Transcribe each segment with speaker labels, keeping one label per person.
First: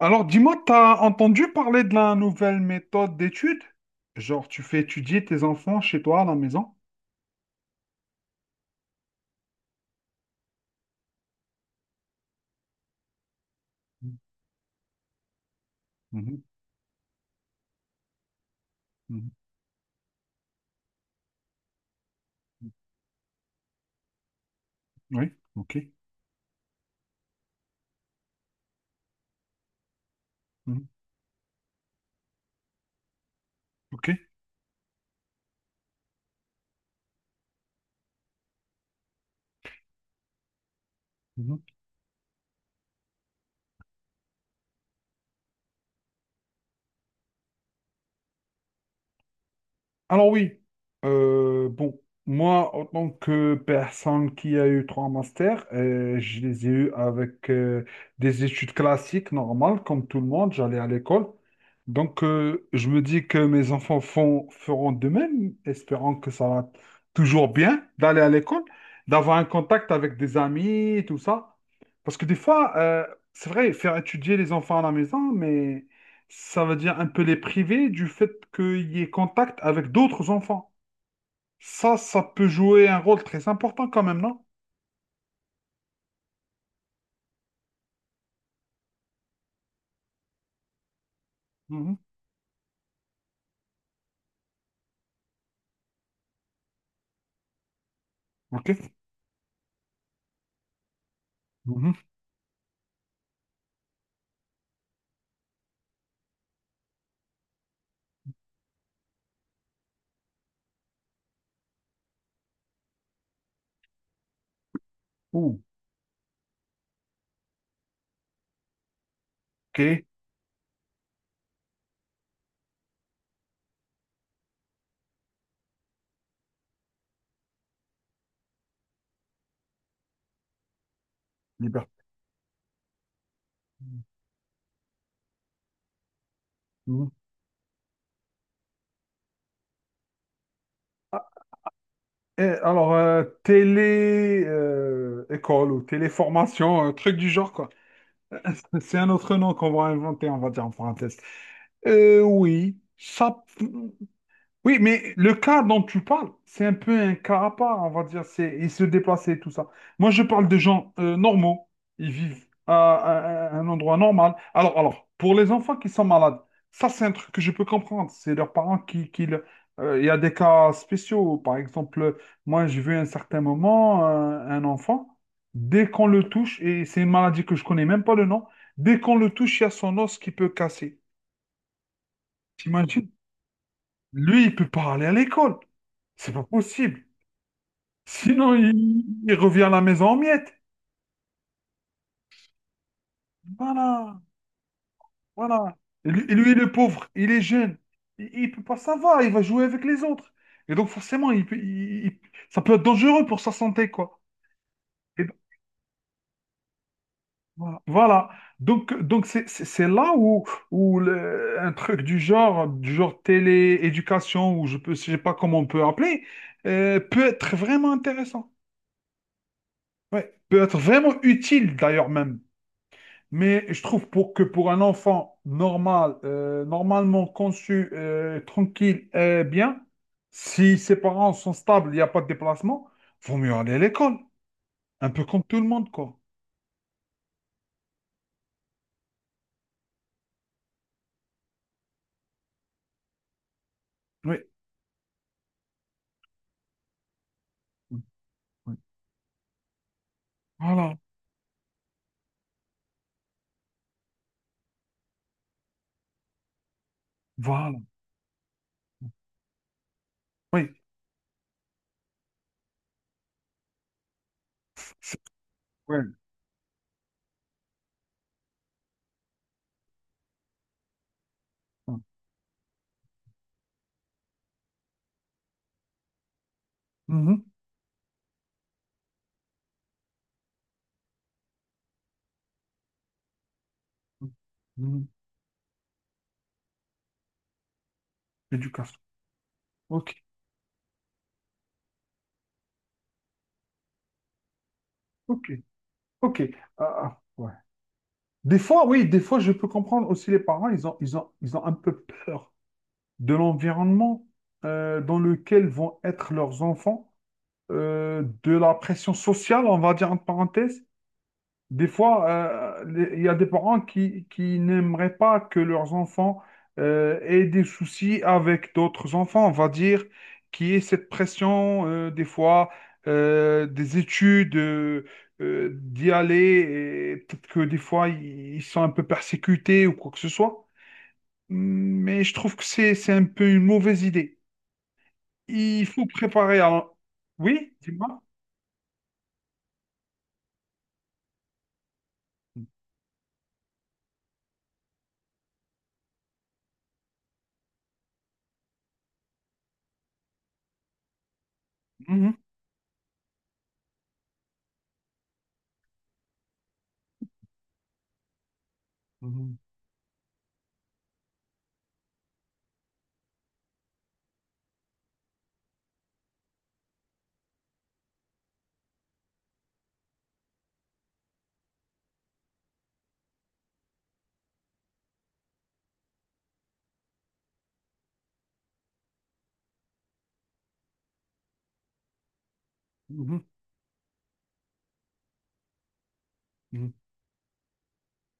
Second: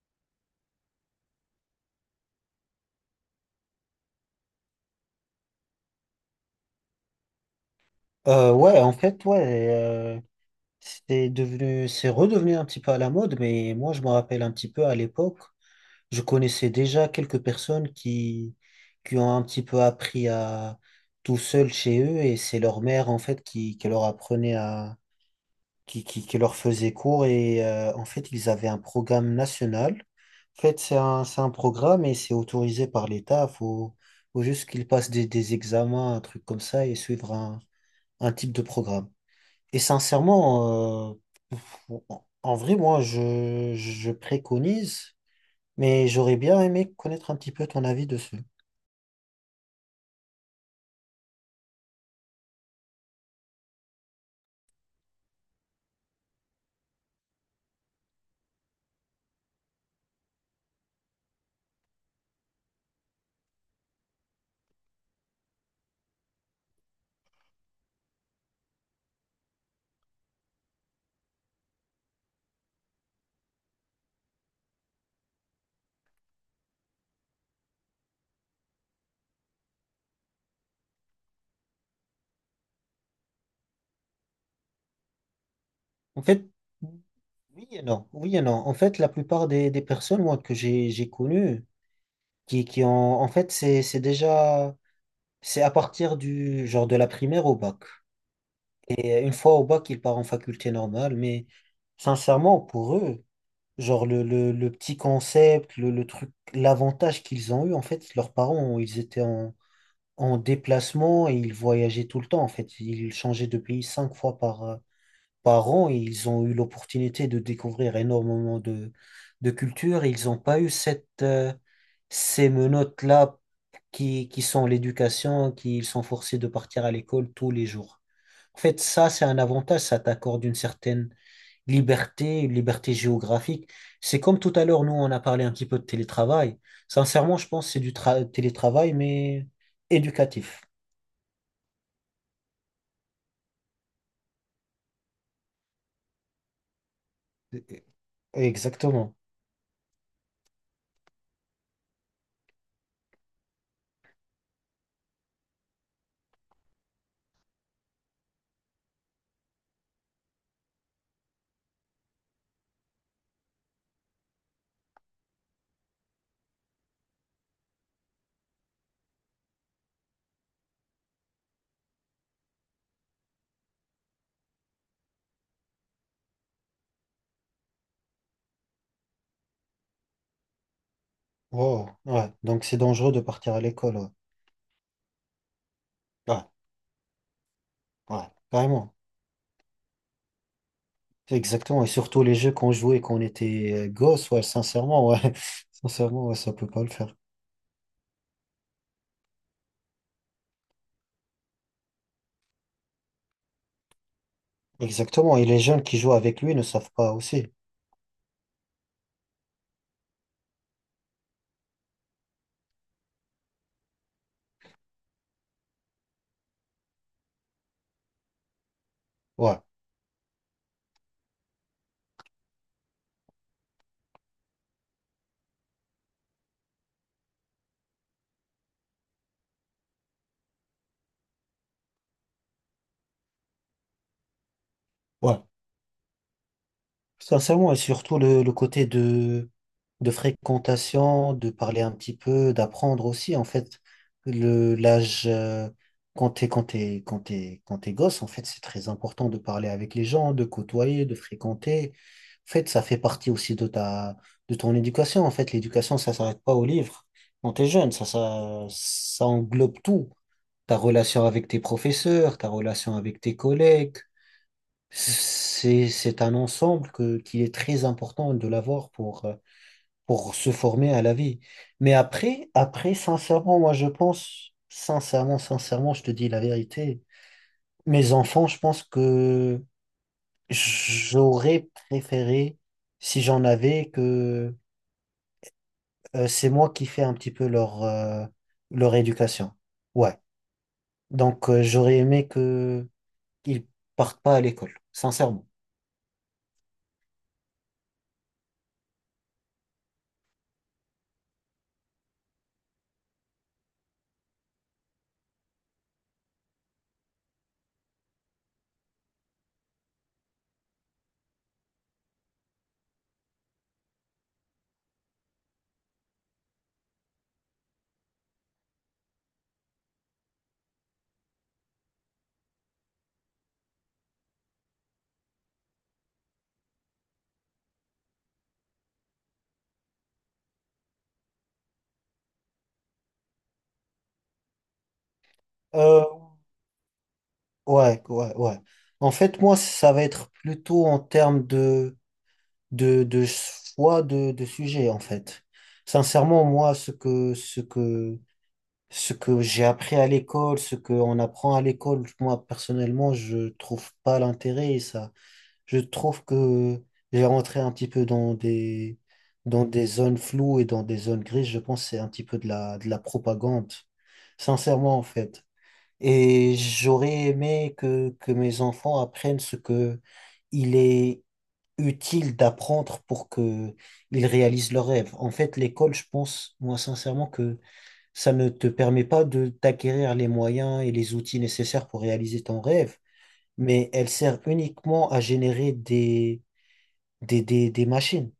Speaker 1: Alors, dis-moi, t'as entendu parler de la nouvelle méthode d'étude? Genre, tu fais étudier tes enfants chez toi à la maison?
Speaker 2: Ouais, en fait, ouais, euh, c'est redevenu un petit peu à la mode, mais moi, je me rappelle un petit peu à l'époque, je
Speaker 1: Mhm,
Speaker 2: connaissais déjà quelques personnes qui ont
Speaker 1: mhm,
Speaker 2: un petit peu appris à tout seul chez eux, et c'est
Speaker 1: mhm.
Speaker 2: leur mère, en fait, qui leur apprenait à,
Speaker 1: Oui, ok.
Speaker 2: qui leur faisait cours, et en fait, ils avaient un programme national. En fait,
Speaker 1: Mhm.
Speaker 2: c'est un programme et c'est autorisé par l'État, faut,
Speaker 1: Ok.
Speaker 2: faut juste qu'ils passent des examens, un truc comme ça, et suivre un type de programme. Et sincèrement, en vrai, moi, je préconise, mais j'aurais bien aimé connaître un petit peu ton avis dessus.
Speaker 1: Alors oui, bon, moi, en tant que personne qui a eu trois masters, je les ai eus avec des études classiques normales, comme tout le monde, j'allais à l'école. Donc, je me dis que mes enfants font, feront de même, espérant que ça va toujours bien d'aller à l'école, d'avoir un contact avec des amis, tout ça. Parce que des fois, c'est vrai, faire étudier les enfants à la maison, mais ça veut dire un peu les priver du fait qu'il y ait contact avec d'autres enfants. Ça peut jouer un rôle très important quand même, non?
Speaker 2: En fait, oui et non. Oui et non. En fait, la plupart des personnes, moi, que j'ai connues,
Speaker 1: Mhm.
Speaker 2: qui ont, en fait, c'est à partir du, genre, de la primaire au bac.
Speaker 1: Ok.
Speaker 2: Et une fois au bac, ils partent en faculté normale, mais
Speaker 1: Mhm.
Speaker 2: sincèrement, pour eux, genre, le petit concept, le truc, l'avantage qu'ils ont eu, en fait, leurs parents, ils étaient en déplacement et ils voyageaient tout le temps. En fait, ils changeaient de pays 5 fois
Speaker 1: Ouh.
Speaker 2: par an et ils ont eu l'opportunité de découvrir énormément de
Speaker 1: Ok.
Speaker 2: cultures. Ils n'ont pas eu ces menottes-là qui sont l'éducation, qui ils sont forcés de partir à l'école tous les jours. En fait, ça, c'est un avantage, ça t'accorde une certaine
Speaker 1: Liberté.
Speaker 2: liberté, une liberté géographique. C'est comme tout à l'heure, nous, on a parlé un petit peu de télétravail.
Speaker 1: Mhm.
Speaker 2: Sincèrement, je pense que c'est télétravail, mais éducatif.
Speaker 1: Ah, et alors, télé école ou téléformation, un truc du genre, quoi. C'est un
Speaker 2: Exactement.
Speaker 1: autre nom qu'on va inventer, on va dire en parenthèse. Oui, ça. Oui, mais le cas dont tu parles, c'est un peu un cas à part, on va dire. C'est, ils se déplaçaient, tout ça. Moi, je parle de gens normaux. Ils vivent à, à un endroit normal. Alors, pour les enfants qui sont malades, ça, c'est un truc que je peux comprendre. C'est leurs parents qui... il y a des cas spéciaux. Par exemple, moi, j'ai vu à un certain moment un enfant, dès qu'on le touche, et c'est une maladie que je connais même pas le nom, dès qu'on le touche, il y a son os qui peut casser.
Speaker 2: Wow. Ouais. Donc c'est
Speaker 1: T'imagines?
Speaker 2: dangereux de partir à l'école. Ouais.
Speaker 1: Lui, il peut pas aller à l'école. C'est
Speaker 2: Ouais.
Speaker 1: pas possible.
Speaker 2: Ouais.
Speaker 1: Sinon,
Speaker 2: Carrément.
Speaker 1: il revient à la maison en miettes.
Speaker 2: Exactement. Et surtout les jeux qu'on jouait quand on était
Speaker 1: Voilà,
Speaker 2: gosse, ouais, sincèrement, ouais.
Speaker 1: voilà.
Speaker 2: Sincèrement,
Speaker 1: Et
Speaker 2: ouais, ça
Speaker 1: lui,
Speaker 2: peut
Speaker 1: le
Speaker 2: pas le
Speaker 1: pauvre,
Speaker 2: faire.
Speaker 1: il est jeune. Il peut pas savoir, il va jouer avec les autres. Et donc, forcément, il, peut- il- ça peut être dangereux pour sa santé, quoi. Et donc,
Speaker 2: Exactement. Et les jeunes qui jouent avec lui ne savent pas aussi.
Speaker 1: voilà. Voilà. Donc, c'est là où un truc du genre télé-éducation, ou sais pas comment on peut appeler, peut être vraiment intéressant.
Speaker 2: Ouais.
Speaker 1: Ouais. Peut être vraiment utile, d'ailleurs, même. Mais je trouve pour un enfant normal, normalement conçu, tranquille et bien, si ses parents sont stables, il n'y a pas de déplacement, vaut mieux aller à l'école. Un peu
Speaker 2: Ouais.
Speaker 1: comme tout le monde, quoi.
Speaker 2: Sincèrement, et surtout le côté de fréquentation, de parler un petit peu, d'apprendre aussi, en fait,
Speaker 1: Oui.
Speaker 2: l'âge, quand t'es
Speaker 1: Oui,
Speaker 2: gosse, en fait, c'est
Speaker 1: oui.
Speaker 2: très important de parler avec les gens, de
Speaker 1: Voilà.
Speaker 2: côtoyer, de fréquenter. En fait, ça fait partie aussi de ton éducation. En fait, l'éducation, ça s'arrête pas au livre. Quand t'es
Speaker 1: Voilà.
Speaker 2: jeune, ça englobe tout.
Speaker 1: Oui.
Speaker 2: Ta relation avec tes professeurs, ta relation avec tes collègues,
Speaker 1: C'est-
Speaker 2: c'est,
Speaker 1: ouais.
Speaker 2: c'est un ensemble qui est très important de l'avoir pour se former à la vie. Mais après, sincèrement, moi, je pense, sincèrement, je te dis la vérité.
Speaker 1: Mhm.
Speaker 2: Mes enfants, je pense que j'aurais préféré, si j'en avais, que
Speaker 1: Mhm.
Speaker 2: euh, c'est moi qui fais un petit peu leur
Speaker 1: Éducation.
Speaker 2: éducation.
Speaker 1: Ok.
Speaker 2: Ouais. Donc, j'aurais aimé que qu'ils partent pas à l'école, sincèrement.
Speaker 1: Ok. Ok. Ah, ah, ouais. Des fois, oui, des fois, je peux comprendre aussi les parents, ils ont un peu peur de l'environnement dans lequel vont être leurs enfants, de la pression sociale, on va dire entre parenthèses. Des fois, il y a des parents qui n'aimeraient pas que leurs enfants aient des soucis avec d'autres enfants, on va dire, qui est cette pression, des fois, des études, d'y aller, et peut-être que des fois, ils sont un peu persécutés ou quoi que ce soit. Mais je trouve que c'est un peu une mauvaise idée. Il faut
Speaker 2: Euh,
Speaker 1: préparer un... Oui,
Speaker 2: Ouais,
Speaker 1: dis-moi.
Speaker 2: ouais, ouais. En fait, moi, ça va être plutôt en termes de choix de sujet, en fait. Sincèrement, moi, ce que j'ai appris à l'école, ce qu'on apprend à l'école,
Speaker 1: Mhm,
Speaker 2: moi, personnellement, je trouve pas l'intérêt et ça. Je trouve que j'ai rentré un petit peu dans des,
Speaker 1: mhm,
Speaker 2: dans des zones floues et dans des zones grises. Je pense que c'est un petit peu de la propagande. Sincèrement, en fait. Et j'aurais aimé que mes enfants apprennent ce que il est utile d'apprendre pour que ils réalisent leurs rêves. En fait, l'école, je pense, moi, sincèrement, que ça ne te permet pas de d'acquérir les moyens et les outils nécessaires pour réaliser ton rêve,
Speaker 1: mhm,
Speaker 2: mais elle sert uniquement à générer des,
Speaker 1: mhm.
Speaker 2: des, des, des machines,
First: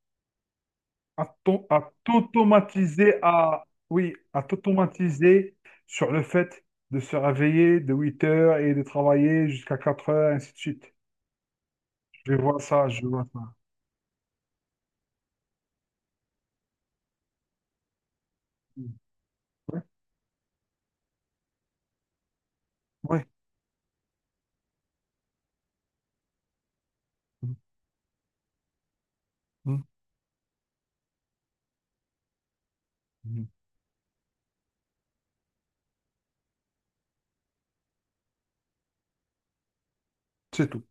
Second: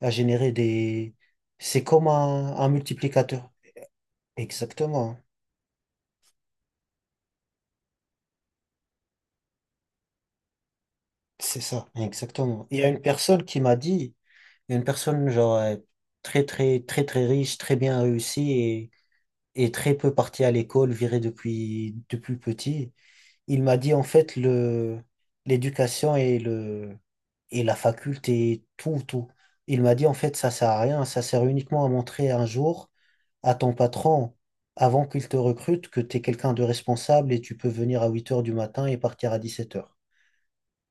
Speaker 2: à générer des...
Speaker 1: À t'au-
Speaker 2: C'est
Speaker 1: à
Speaker 2: comme un
Speaker 1: t'automatiser
Speaker 2: multiplicateur.
Speaker 1: à... Oui, à
Speaker 2: Exactement.
Speaker 1: t'automatiser sur le fait de se réveiller de 8h et de travailler jusqu'à 4h, ainsi de suite.
Speaker 2: C'est ça,
Speaker 1: Je vais voir
Speaker 2: exactement. Il y
Speaker 1: ça,
Speaker 2: a
Speaker 1: je
Speaker 2: une
Speaker 1: vais voir ça.
Speaker 2: personne qui m'a dit, une personne genre très très très très riche, très bien réussie et,
Speaker 1: Mhm.
Speaker 2: et
Speaker 1: Ouais,
Speaker 2: très peu partie à l'école, virée depuis petit.
Speaker 1: ouais.
Speaker 2: Il m'a dit en fait le l'éducation
Speaker 1: Mhm,
Speaker 2: et la faculté, tout tout. Il
Speaker 1: mhm,
Speaker 2: m'a dit en fait ça sert à rien, ça sert uniquement à montrer un jour
Speaker 1: mhm.
Speaker 2: à ton patron avant qu'il te recrute que tu es quelqu'un de responsable et tu peux venir à 8 heures du matin et partir à 17 heures.
Speaker 1: C'est tout.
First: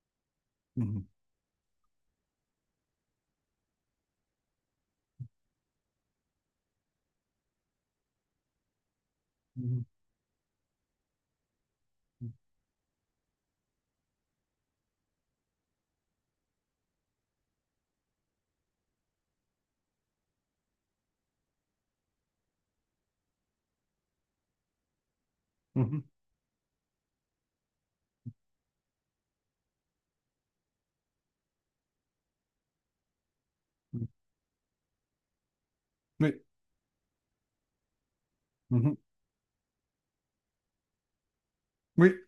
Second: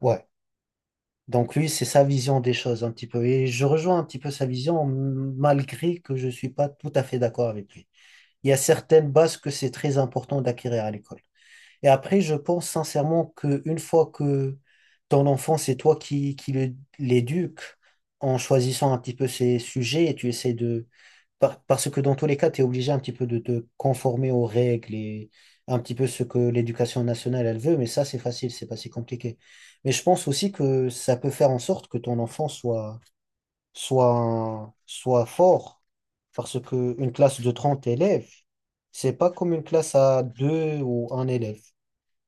Speaker 2: Ouais.
Speaker 1: Mhm,
Speaker 2: Donc lui, c'est sa vision des choses un petit peu. Et je rejoins un petit peu sa vision, malgré que je ne suis pas tout à fait d'accord avec lui. Il y a certaines bases que c'est
Speaker 1: mhm,
Speaker 2: très important d'acquérir à l'école. Et après, je pense sincèrement qu'une fois que ton enfant, c'est toi l'éduques en choisissant un petit peu ses sujets et tu essaies de... Parce que dans tous les cas, tu es obligé un petit peu de te conformer aux règles et un
Speaker 1: mhm,
Speaker 2: petit
Speaker 1: mhm,
Speaker 2: peu ce que l'éducation nationale, elle veut, mais ça, c'est facile, c'est pas si compliqué. Mais je pense aussi que ça peut faire en sorte que ton enfant
Speaker 1: mhm.
Speaker 2: soit fort,
Speaker 1: Oui,
Speaker 2: parce que une classe de 30 élèves,
Speaker 1: mhm.
Speaker 2: c'est pas comme une classe à deux ou un élève.
Speaker 1: Oui,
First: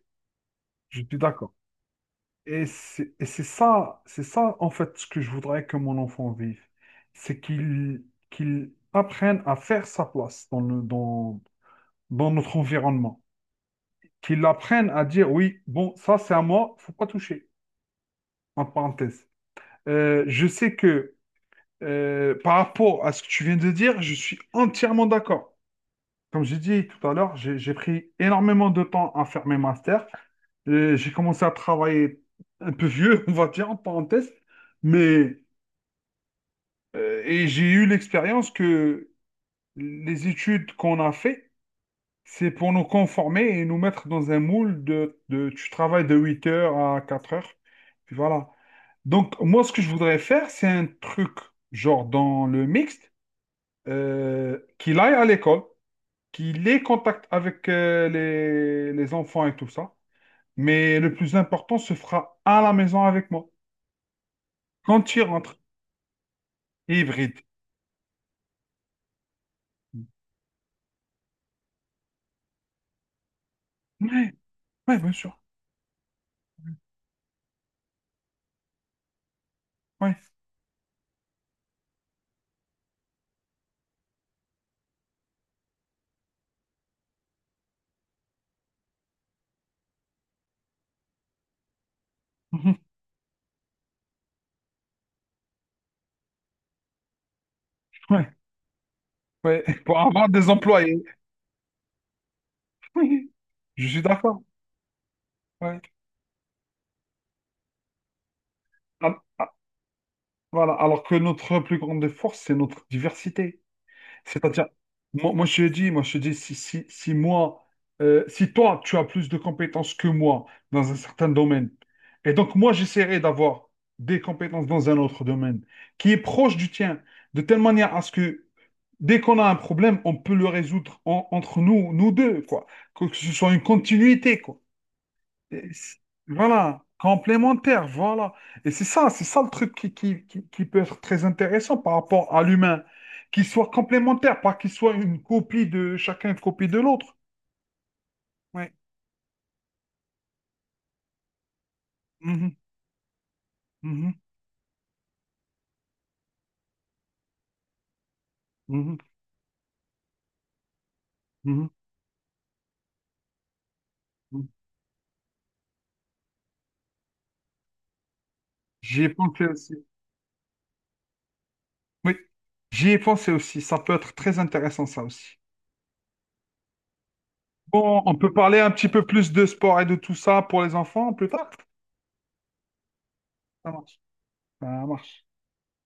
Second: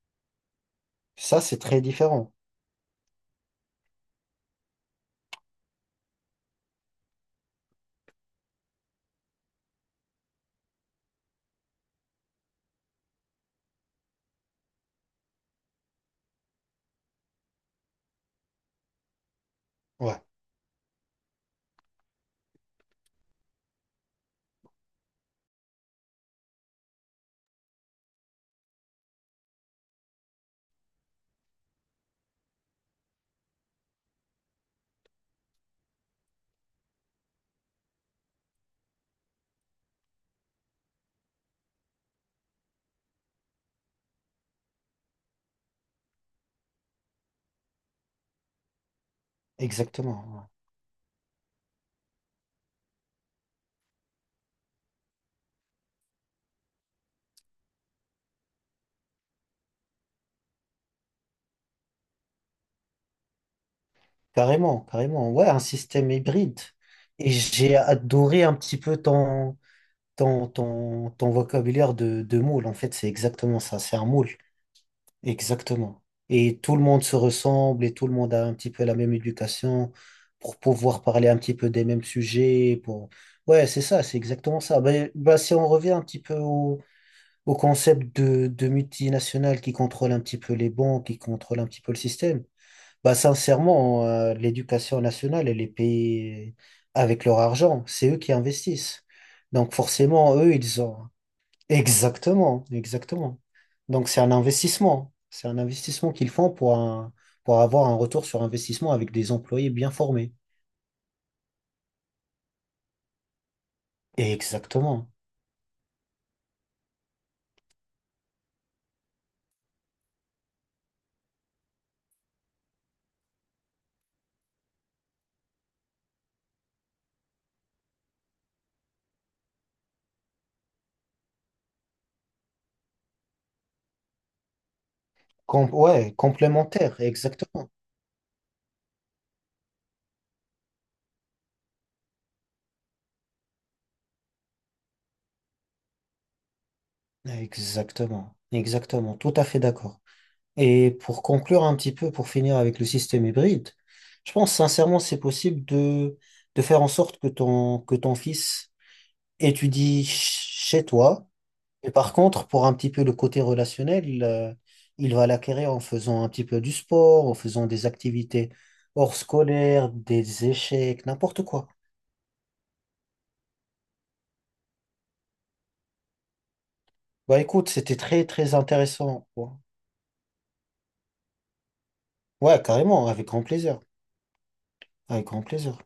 Speaker 1: je suis
Speaker 2: Ça,
Speaker 1: d'accord.
Speaker 2: c'est très différent.
Speaker 1: Et c'est ça en fait ce que je voudrais que mon enfant vive. C'est qu'il apprenne à faire sa place dans dans notre environnement. Qu'il apprenne à dire oui, bon, ça c'est à moi, faut pas toucher, en parenthèse.
Speaker 2: Ouais,
Speaker 1: Je sais que par rapport à ce que tu viens de dire, je suis entièrement d'accord. Comme j'ai dit tout à l'heure, j'ai pris énormément de temps à faire mes masters. J'ai commencé à travailler un peu vieux, on va dire, en parenthèse, mais. Et j'ai eu l'expérience que les études qu'on a fait, c'est pour nous conformer et nous mettre dans un moule de tu travailles de 8h à 4h. Puis voilà. Donc, moi, ce que je voudrais
Speaker 2: exactement. Ouais.
Speaker 1: faire, c'est un truc, genre dans le mixte, qu'il aille à l'école, qu'il ait contact avec les enfants et tout ça. Mais le plus important se fera à la maison avec moi,
Speaker 2: Carrément,
Speaker 1: quand il
Speaker 2: carrément. Ouais,
Speaker 1: rentre,
Speaker 2: un système hybride. Et
Speaker 1: hybride.
Speaker 2: j'ai adoré un petit peu ton vocabulaire de moule. En fait, c'est exactement ça. C'est un moule.
Speaker 1: Ouais, ouais, bien sûr.
Speaker 2: Exactement. Et tout le monde se ressemble et tout le monde a un petit peu la même éducation
Speaker 1: Ouais.
Speaker 2: pour pouvoir parler un petit peu des mêmes sujets. Pour... Ouais, c'est ça, c'est exactement ça. Ben, si on revient un petit peu au concept de multinationales qui contrôle un petit peu les banques, qui contrôle un petit peu le système, bah, sincèrement, l'éducation nationale, elle est payée avec leur argent. C'est eux qui
Speaker 1: Ouais.
Speaker 2: investissent.
Speaker 1: Ouais,
Speaker 2: Donc,
Speaker 1: pour avoir
Speaker 2: forcément,
Speaker 1: des
Speaker 2: eux, ils ont.
Speaker 1: employés.
Speaker 2: Exactement,
Speaker 1: Oui,
Speaker 2: exactement.
Speaker 1: je suis
Speaker 2: Donc, c'est un
Speaker 1: d'accord.
Speaker 2: investissement. C'est un
Speaker 1: Ouais.
Speaker 2: investissement qu'ils font pour avoir un retour sur investissement avec
Speaker 1: Ah,
Speaker 2: des
Speaker 1: ah,
Speaker 2: employés bien formés.
Speaker 1: voilà. Alors que notre plus grande force, c'est notre diversité. C'est-à-dire,
Speaker 2: Exactement.
Speaker 1: je te dis, si moi, si toi, tu as plus de compétences que moi dans un certain domaine, et donc moi, j'essaierai d'avoir des compétences dans un autre domaine qui est proche du tien, de telle manière à ce que dès qu'on a un problème, on peut le résoudre entre nous, nous deux, quoi. Que ce soit une continuité, quoi. Et c-
Speaker 2: Ouais,
Speaker 1: Voilà,
Speaker 2: complémentaire, exactement.
Speaker 1: complémentaire, voilà. Et c'est ça le truc qui peut être très intéressant par rapport à l'humain. Qu'il soit complémentaire, pas qu'il soit une copie de chacun, une copie de l'autre.
Speaker 2: Exactement,
Speaker 1: Ouais.
Speaker 2: exactement. Tout à fait d'accord. Et pour conclure un petit peu, pour
Speaker 1: Mhm,
Speaker 2: finir avec le système hybride,
Speaker 1: mhm,
Speaker 2: je pense sincèrement c'est possible de faire en sorte que que ton fils
Speaker 1: mhm,
Speaker 2: étudie chez toi.
Speaker 1: mhm,
Speaker 2: Et par contre, pour un petit peu le côté relationnel,
Speaker 1: mhm.
Speaker 2: il va l'acquérir en faisant un petit peu du sport, en faisant des activités
Speaker 1: J'y ai
Speaker 2: hors
Speaker 1: pensé aussi.
Speaker 2: scolaires, des échecs, n'importe quoi.
Speaker 1: Oui, j'y ai pensé aussi. Ça peut être très intéressant, ça aussi.
Speaker 2: Bah écoute, c'était
Speaker 1: Bon, on
Speaker 2: très
Speaker 1: peut
Speaker 2: très
Speaker 1: parler un petit peu
Speaker 2: intéressant.
Speaker 1: plus de sport et de tout ça pour les enfants plus tard.
Speaker 2: Ouais, carrément, avec grand
Speaker 1: Ça
Speaker 2: plaisir.
Speaker 1: marche. Ça marche.
Speaker 2: Avec grand plaisir.